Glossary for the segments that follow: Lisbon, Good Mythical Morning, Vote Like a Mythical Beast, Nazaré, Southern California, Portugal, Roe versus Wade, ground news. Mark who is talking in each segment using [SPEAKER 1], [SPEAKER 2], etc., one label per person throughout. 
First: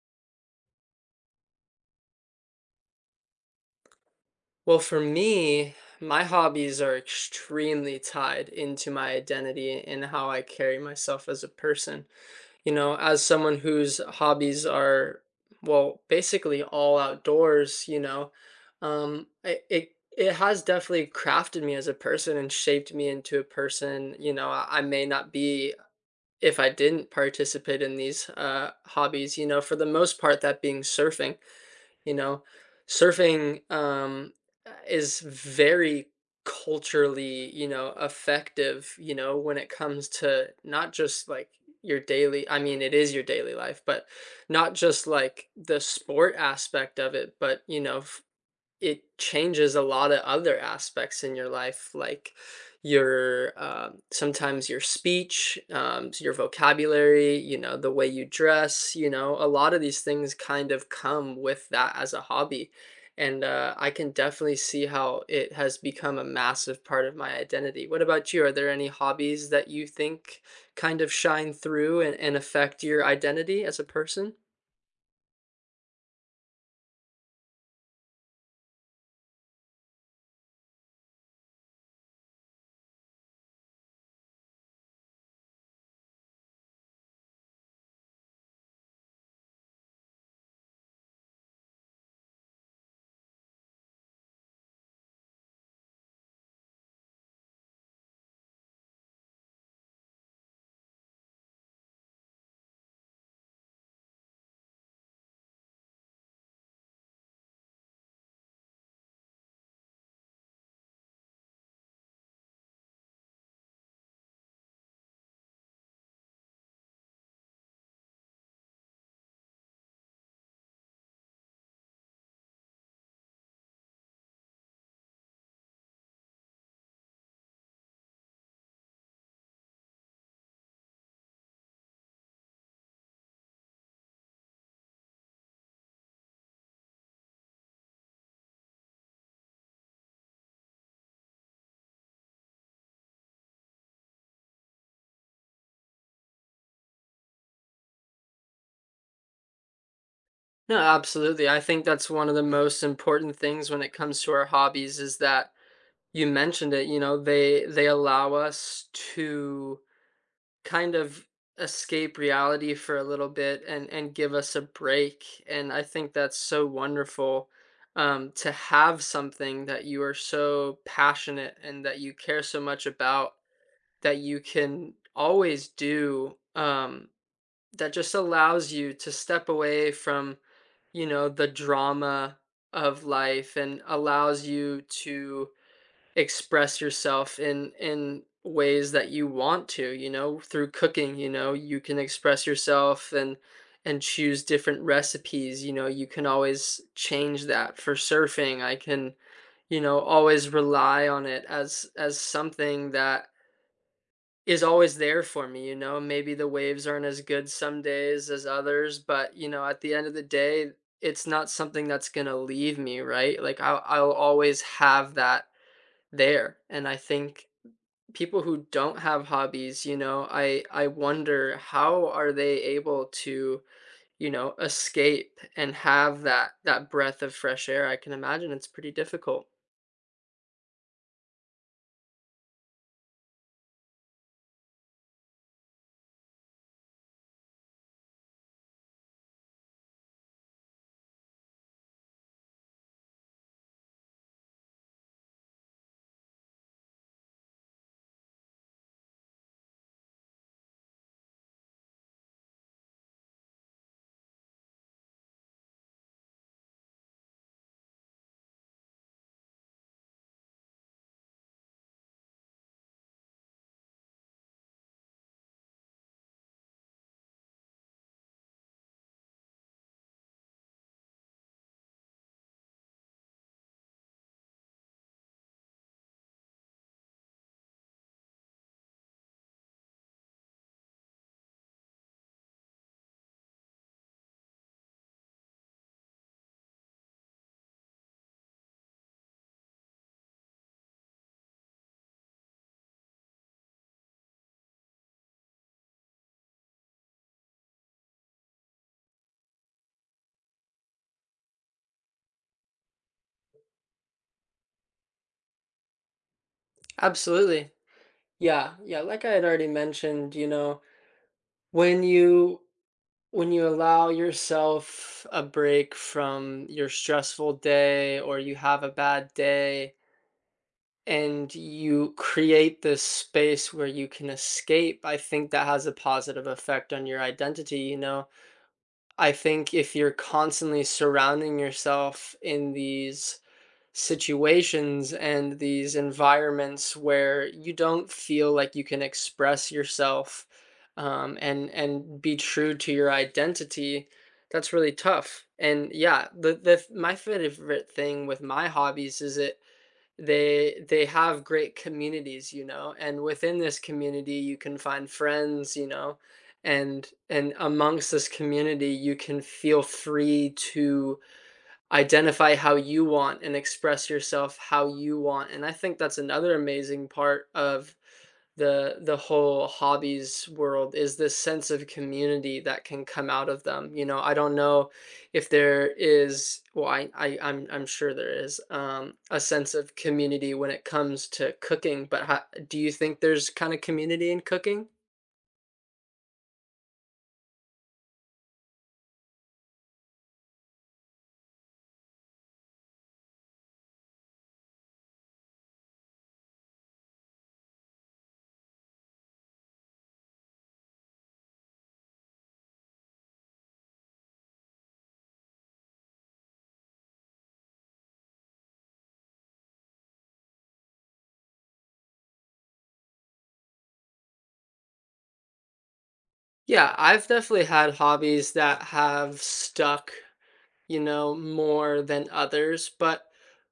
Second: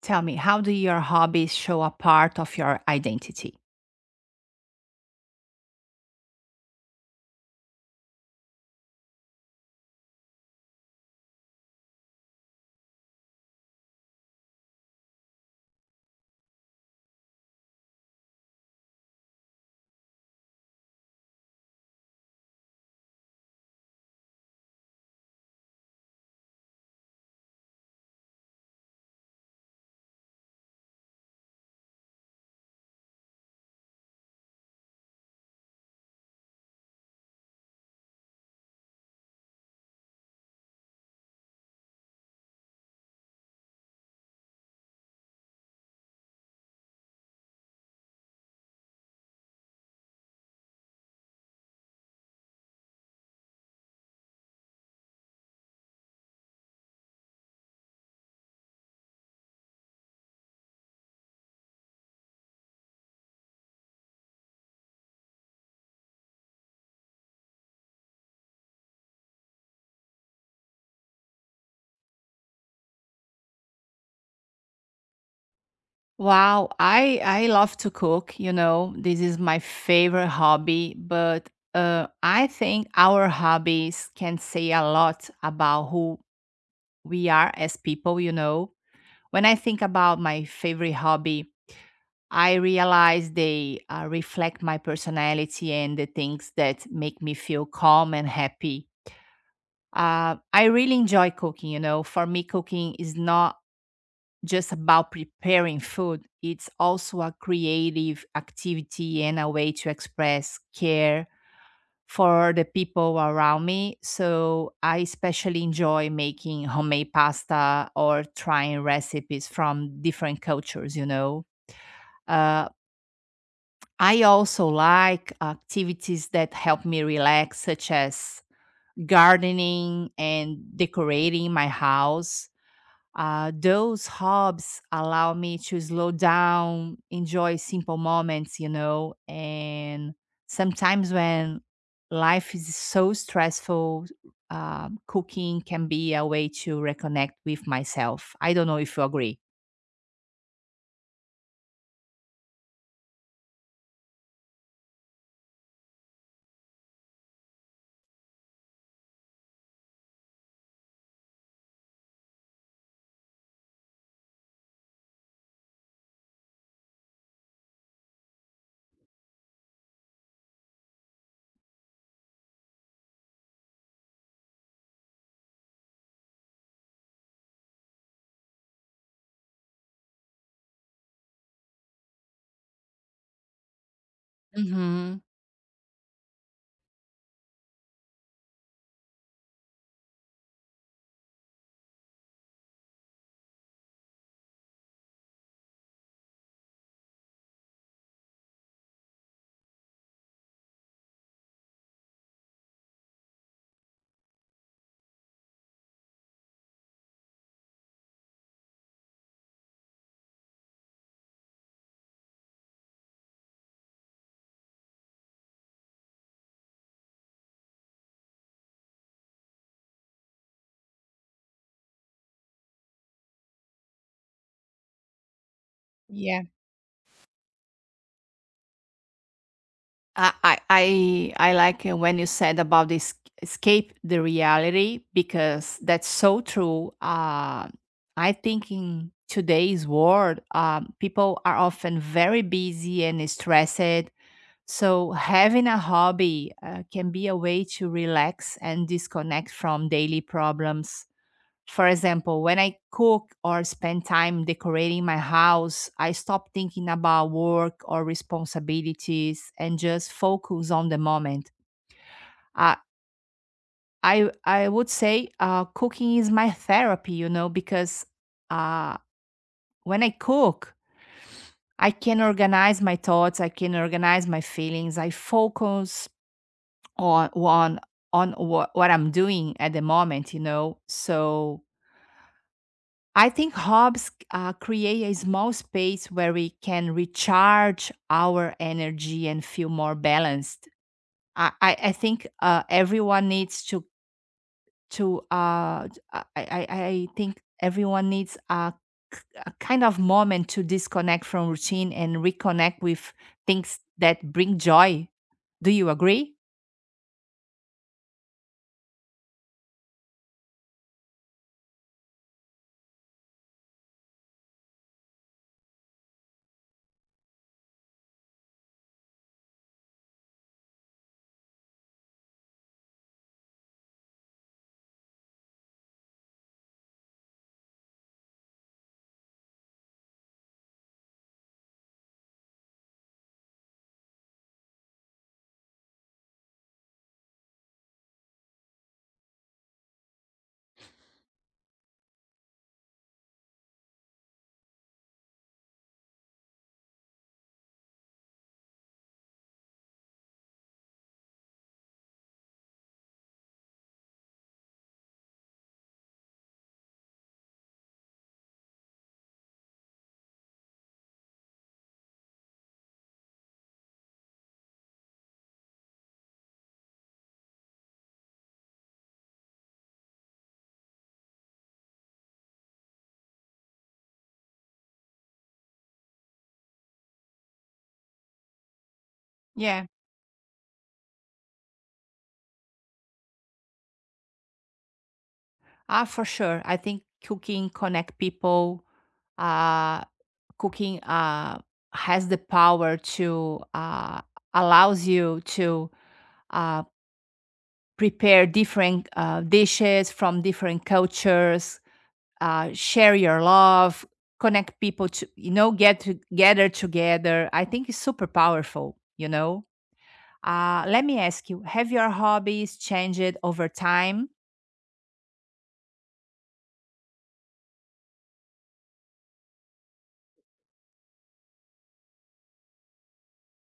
[SPEAKER 1] Tell me, how do your hobbies show a part of your identity?
[SPEAKER 2] Well, for me, my hobbies are extremely tied into my identity and how I carry myself as a person. You know, as someone whose hobbies are, well, basically all outdoors, um, it, it it has definitely crafted me as a person and shaped me into a person. You know, I may not be if I didn't participate in these hobbies, you know, for the most part, that being surfing. You know, surfing, is very culturally, you know, effective, you know, when it comes to not just like your daily. I mean, it is your daily life, but not just like the sport aspect of it, but, you know, it changes a lot of other aspects in your life, like your sometimes your speech, your vocabulary, you know, the way you dress, you know. A lot of these things kind of come with that as a hobby. And I can definitely see how it has become a massive part of my identity. What about you? Are there any hobbies that you think kind of shine through and affect your identity as a person?
[SPEAKER 1] Wow, I love to cook, you know. This is my favorite hobby, but I think our hobbies can say a lot about who we are as people, you know. When I think about my favorite hobby, I realize they reflect my personality and the things that make me feel calm and happy. I really enjoy cooking, you know. For me, cooking is not just about preparing food, it's also a creative activity and a way to express care for the people around me. So I especially enjoy making homemade pasta or trying recipes from different cultures, you know. Uh, I also like activities that help me relax, such as gardening and decorating my house. Those hobbies allow me to slow down, enjoy simple moments, you know, and sometimes when life is so stressful, cooking can be a way to reconnect with myself. I don't know if you agree.
[SPEAKER 2] No, absolutely. I think that's one of the most important things when it comes to our hobbies is that, you mentioned it, you know, they allow us to kind of escape reality for a little bit and give us a break. And I think that's so wonderful to have something that you are so passionate and that you care so much about, that you can always do, that just allows you to step away from, you know, the drama of life and allows you
[SPEAKER 1] Mm-hmm.
[SPEAKER 2] to express yourself in ways that you want to, you know. Through cooking, you know, you can express yourself and choose different recipes, you know, you can always change that. For surfing, I can, you know, always rely on it as something that is always there for me, you know. Maybe the waves aren't as good some days as others, but you know, at the end of the day, it's not something that's going to leave me, right? Like, I will, I'll always have that there. And I think people who don't have hobbies, you know, I wonder, how are they able to, you know, escape and have that breath of fresh air? I can imagine it's pretty difficult.
[SPEAKER 1] I like when you said about this escape the reality, because that's so true. I think in today's world, people are often very busy and stressed. So having a hobby can be a way to relax and disconnect from daily problems. For example, when I cook or spend time decorating my house, I stop thinking about work or responsibilities and just focus on the moment. I I would say cooking is my therapy, you know, because uh, when I cook, I can organize my thoughts, I can organize my feelings, I focus on on on what I'm doing at the moment, you know. So I think hobbies create a small space where we can recharge our energy and feel more balanced. I think everyone needs to d- I think everyone needs k- a kind of moment to disconnect from routine and reconnect with things that bring joy. Do you agree?
[SPEAKER 2] Absolutely. Yeah. Yeah, like I had already mentioned, you know, when you when you allow yourself a break from your stressful day, or you have a bad day and you create this space where you can escape, I think that has a positive effect on your identity, you know? I think if you're constantly surrounding yourself in these situations and these environments where you don't feel like you can express yourself and be true to your identity, that's really tough. And yeah, the, my favorite thing with my hobbies is, it they have great communities, you know, and within this community you can find friends, you know, and amongst this community you can feel free to identify how you want and express yourself how you want. And I think that's another amazing part of the whole hobbies world, is this sense of community that can come out of them. You know, I don't know if there is, well, I'm sure there is, a sense
[SPEAKER 1] Yeah.
[SPEAKER 2] of community when it comes to cooking, but how, do you think there's kind of community in cooking?
[SPEAKER 1] Ah, for sure. I think cooking connect people. Uh, cooking has the power to allows you to uh, prepare different dishes from different cultures, share your love, connect people to you know get to gather together. I think it's super powerful. You know. Let me ask you: Have your hobbies changed over time?
[SPEAKER 2] Yeah, I've definitely had hobbies that have stuck, you know, more than others. But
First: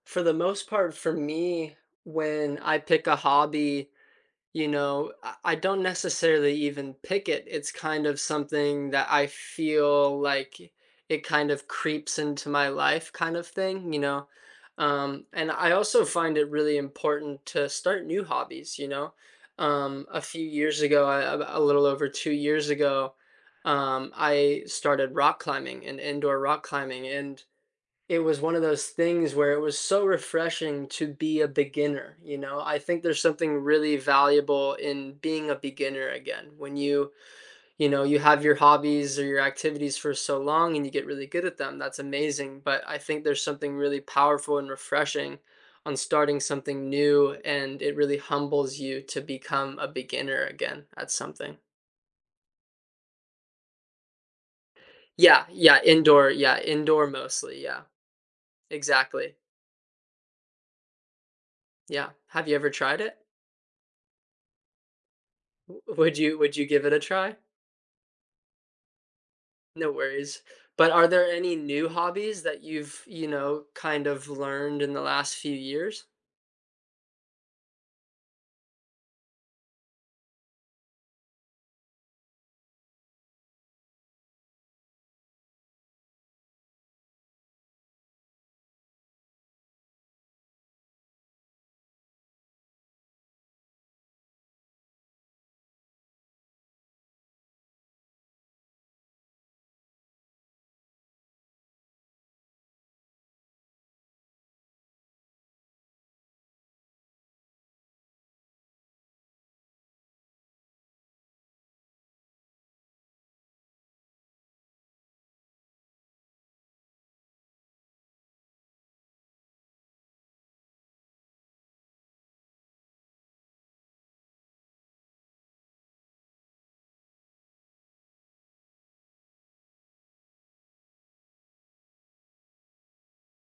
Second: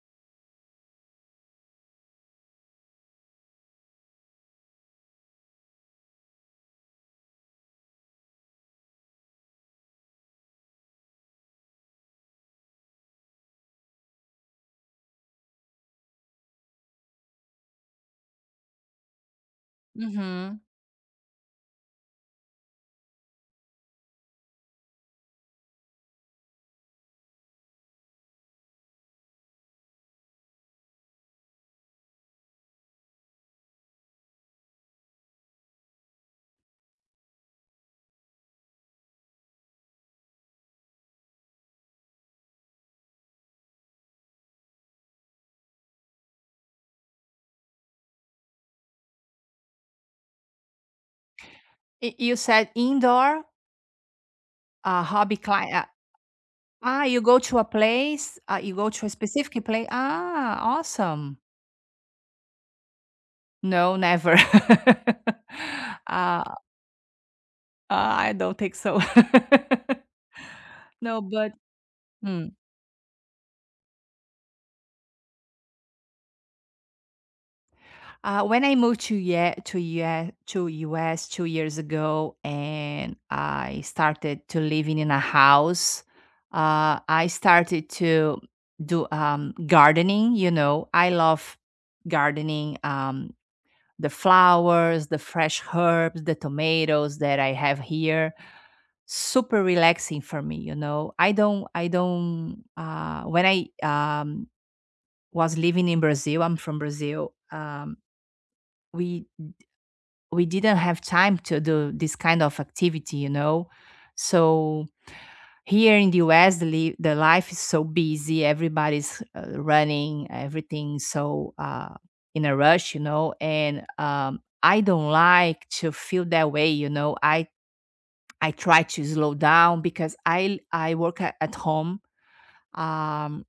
[SPEAKER 2] for the most part, for me, when I pick a hobby, you know, I don't necessarily even pick it. It's kind of something that I feel like it kind of creeps into my life, kind of thing, you know. And I also find it really important to start new hobbies, you know. A few
[SPEAKER 1] Mhm.
[SPEAKER 2] years ago, a little over 2 years ago, I started rock climbing and indoor rock climbing. And it was one of those things where it was so refreshing to be a beginner, you know? I think there's something really valuable in being a beginner again. When you know, you have your hobbies or your activities for so long and you get really good at them, that's amazing. But I think there's something really powerful and refreshing on starting something new, and it really humbles you to become a beginner again at something.
[SPEAKER 1] Y you said indoor, hobby
[SPEAKER 2] Yeah,
[SPEAKER 1] client.
[SPEAKER 2] yeah,
[SPEAKER 1] Ah,
[SPEAKER 2] indoor
[SPEAKER 1] you go to
[SPEAKER 2] mostly,
[SPEAKER 1] a
[SPEAKER 2] yeah.
[SPEAKER 1] place, you go to a
[SPEAKER 2] Exactly.
[SPEAKER 1] specific place. Ah, awesome.
[SPEAKER 2] Yeah. Have you ever tried it?
[SPEAKER 1] No, never.
[SPEAKER 2] W
[SPEAKER 1] Uh,
[SPEAKER 2] would you give it a try?
[SPEAKER 1] I don't think so.
[SPEAKER 2] No worries. But are
[SPEAKER 1] No,
[SPEAKER 2] there
[SPEAKER 1] but
[SPEAKER 2] any new hobbies
[SPEAKER 1] mm.
[SPEAKER 2] that you've, you know, kind of learned in the last few years?
[SPEAKER 1] When I moved to US 2 years ago, and I started to living in a house, I started to do gardening. You know, I love gardening. The flowers, the fresh herbs, the tomatoes that I have here, super relaxing for me. You know, I don't when I was living in Brazil. I'm from Brazil. We we didn't have time to do this kind of activity, you know. So here in the US, the life is so busy. Everybody's running, everything so in a rush, you know. And I don't like to feel that way, you know. I try to slow down because I work at home. Um,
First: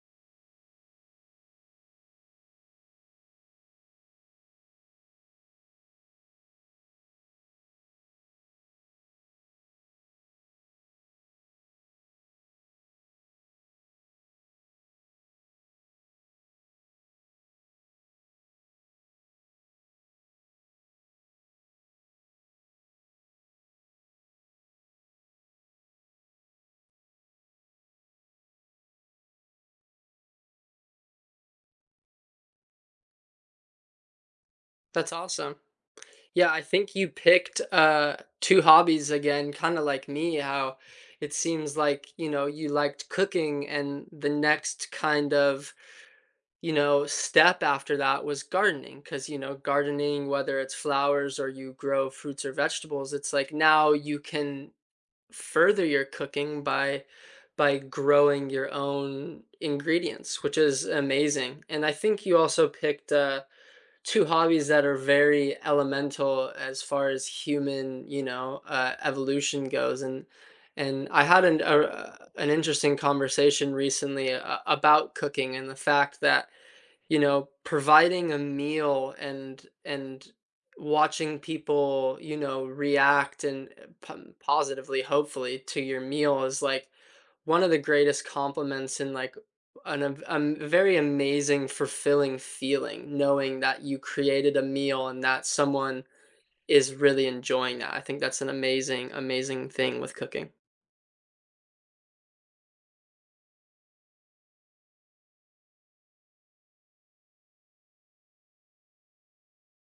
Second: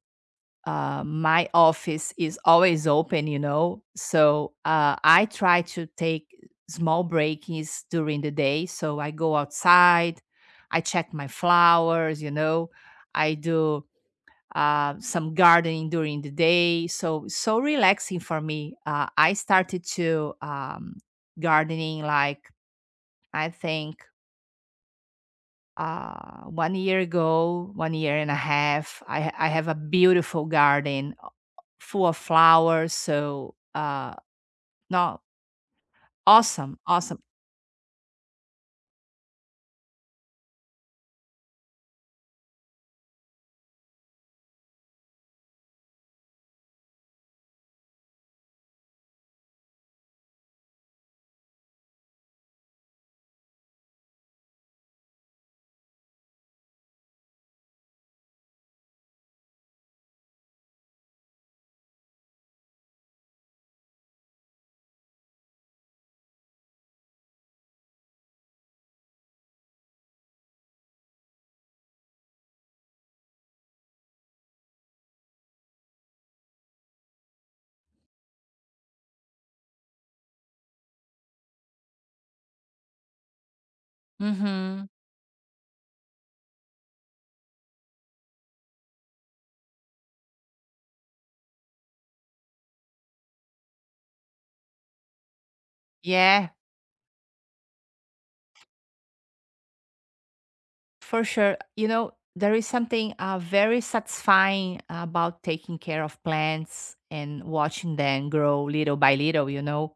[SPEAKER 1] my office is always open, you know. So I try to take small breaks during the day. So I go outside, I check my flowers, you know. I do some gardening during the day. So so relaxing for me. I started to gardening like I think 1 year ago, 1 year and a half. I have a beautiful garden full of flowers, so,
[SPEAKER 2] That's
[SPEAKER 1] no,
[SPEAKER 2] awesome. Yeah, I
[SPEAKER 1] awesome,
[SPEAKER 2] think you
[SPEAKER 1] awesome.
[SPEAKER 2] picked, 2 hobbies again, kinda like me. How it seems like, you know, you liked cooking and the next kind of, you know, step after that was gardening. Because you know, gardening, whether it's flowers or you grow fruits or vegetables, it's like now you can further your cooking by growing your own ingredients, which is amazing. And I think you also picked two hobbies that are very elemental as far as human, you know, evolution goes. And I had an interesting conversation recently about cooking, and the fact that, you know, providing a meal and watching people, you know, react
[SPEAKER 1] Mhm.
[SPEAKER 2] positively, hopefully, to your meal is like one of the greatest compliments, and like an a very amazing, fulfilling feeling, knowing that you created a meal and that someone
[SPEAKER 1] Yeah,
[SPEAKER 2] is really enjoying that. I think that's an amazing, amazing thing with cooking.
[SPEAKER 1] for sure. You know, there is something, very satisfying about taking care of plants and watching them grow little by little, you know,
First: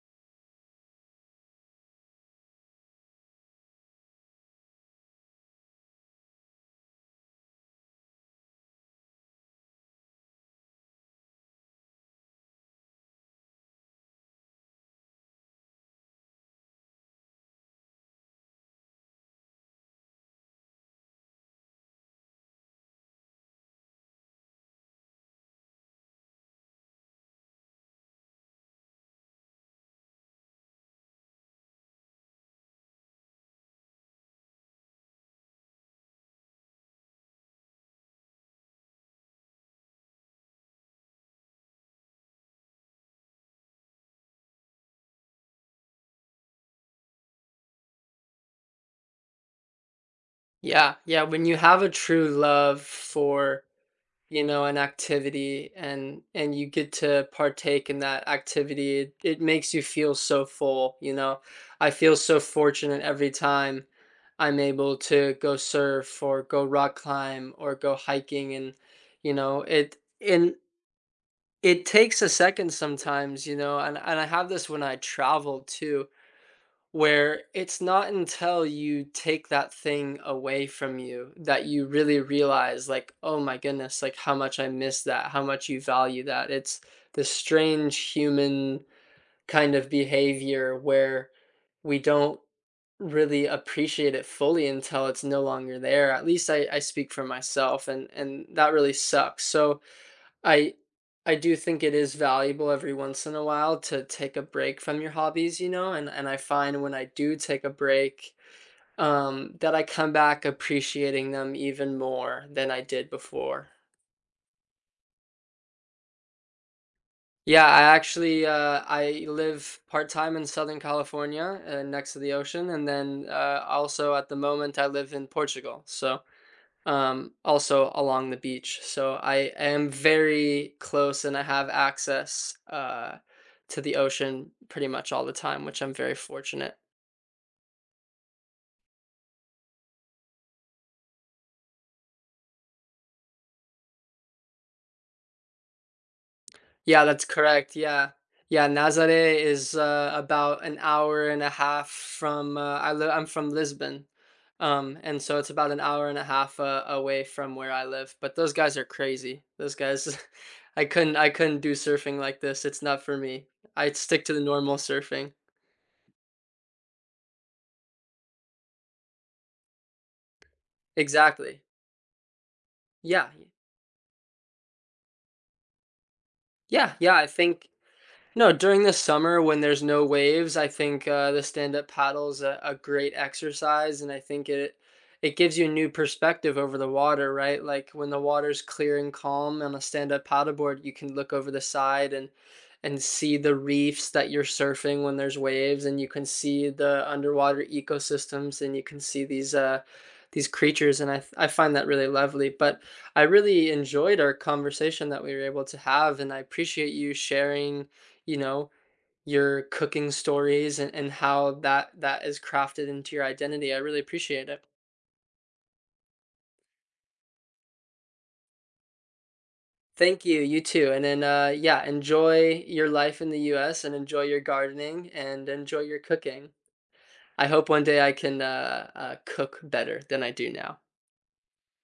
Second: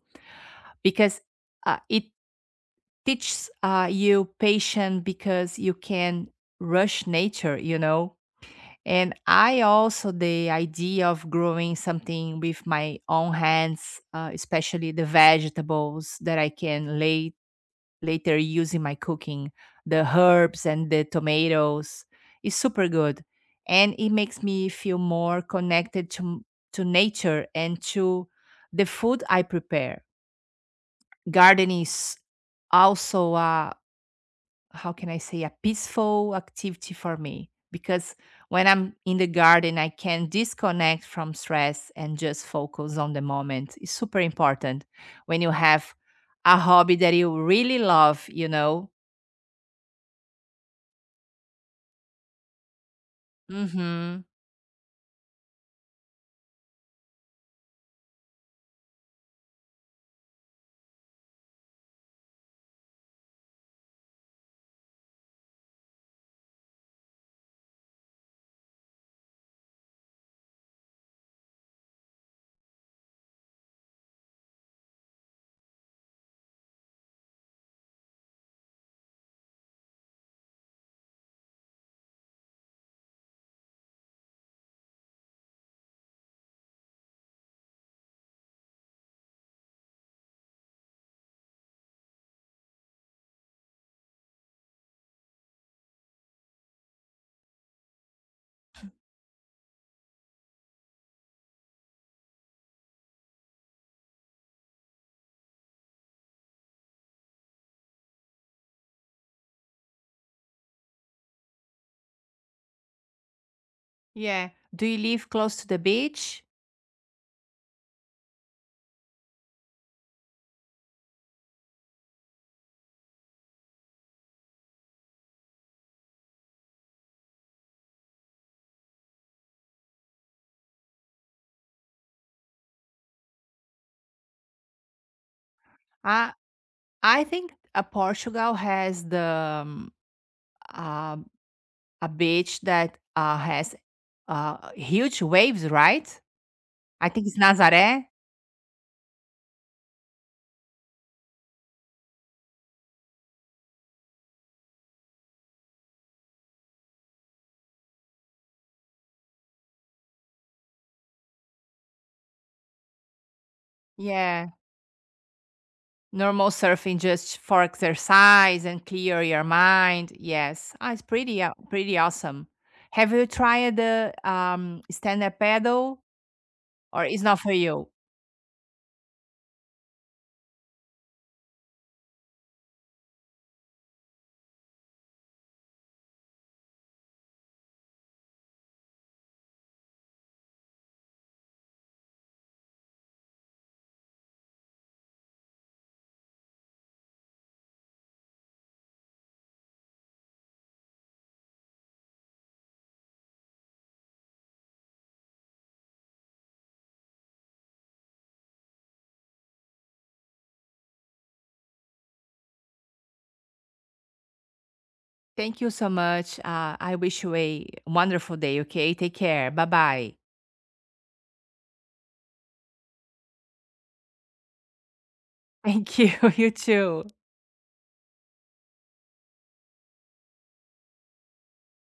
[SPEAKER 1] because, it teaches, you patience because you can rush nature, you know? And I also, the idea of growing something with my own hands, especially the vegetables that I can later use in my cooking, the herbs and the tomatoes, is super good. And it makes me feel more connected to, to nature and to the food I prepare. Gardening is also a how can I say, a peaceful activity for me. Because when I'm in the garden, I can disconnect from stress and just focus on the moment. It's super important when you have a hobby that you really love, you know?
[SPEAKER 2] Yeah, yeah. When you have a true love for,
[SPEAKER 1] Hmm.
[SPEAKER 2] you know, an activity, and you get to partake in that activity, it makes you feel so full, you know. I feel so fortunate every time I'm able to go surf or go rock climb or go hiking, and you know, it, and it takes a second sometimes, you know, and, I have this when I travel too. Where it's not until you take that thing away from you that you really realize, like, oh my goodness, like how much I miss that, how much you value that. It's this strange human kind of behavior where we don't really appreciate it fully until it's no longer there. At least I speak for myself, and that really sucks. So I I do think it is valuable every once in a while to take a break from your hobbies, you know, and I find when I do take a break, that I come back appreciating them even more than I did before.
[SPEAKER 1] Yeah. Do you live close to the beach?
[SPEAKER 2] Yeah, I actually I live part time in Southern California, next to the ocean, and then also at the moment I live in Portugal. So also along the beach. So I am very close, and I have access to the ocean pretty much all the time, which I'm very
[SPEAKER 1] I,
[SPEAKER 2] fortunate.
[SPEAKER 1] I think Portugal has the um, uh, a beach that has huge waves, right?
[SPEAKER 2] Yeah,
[SPEAKER 1] I
[SPEAKER 2] that's
[SPEAKER 1] think it's
[SPEAKER 2] correct.
[SPEAKER 1] Nazaré.
[SPEAKER 2] Yeah. Yeah, Nazaré is about an hour and a half from, I live. I'm from Lisbon. And so it's about an hour and a half away from where I live. But those guys are crazy. Those guys, I couldn't do surfing like this. It's not for me. I'd stick to the
[SPEAKER 1] Yeah.
[SPEAKER 2] normal surfing.
[SPEAKER 1] Normal surfing just for exercise and clear your mind. Yes, ah, it's pretty
[SPEAKER 2] Exactly.
[SPEAKER 1] pretty awesome. Have you
[SPEAKER 2] Yeah, y
[SPEAKER 1] tried the stand-up paddle,
[SPEAKER 2] yeah,
[SPEAKER 1] or
[SPEAKER 2] yeah,
[SPEAKER 1] it's
[SPEAKER 2] I
[SPEAKER 1] not for
[SPEAKER 2] think.
[SPEAKER 1] you?
[SPEAKER 2] No, during the summer when there's no waves, I think, the stand-up paddle's a great exercise, and I think it gives you a new perspective over the water, right? Like, when the water's clear and calm on a stand-up paddleboard, you can look over the side and see the reefs that you're surfing when there's waves, and you can see the underwater ecosystems, and you can see these creatures, and I find that really lovely. But I really enjoyed our conversation that we were able to have, and I appreciate you sharing, you know, your cooking stories, and, how that is crafted into your identity. I really appreciate it.
[SPEAKER 1] Thank you so much. I wish you a wonderful day. Okay, take care. Bye bye.
[SPEAKER 2] Thank you, you too. And then yeah, enjoy your life in the US, and enjoy your gardening, and enjoy your
[SPEAKER 1] Thank you.
[SPEAKER 2] cooking.
[SPEAKER 1] You too.
[SPEAKER 2] I hope one day I can cook better than I do now.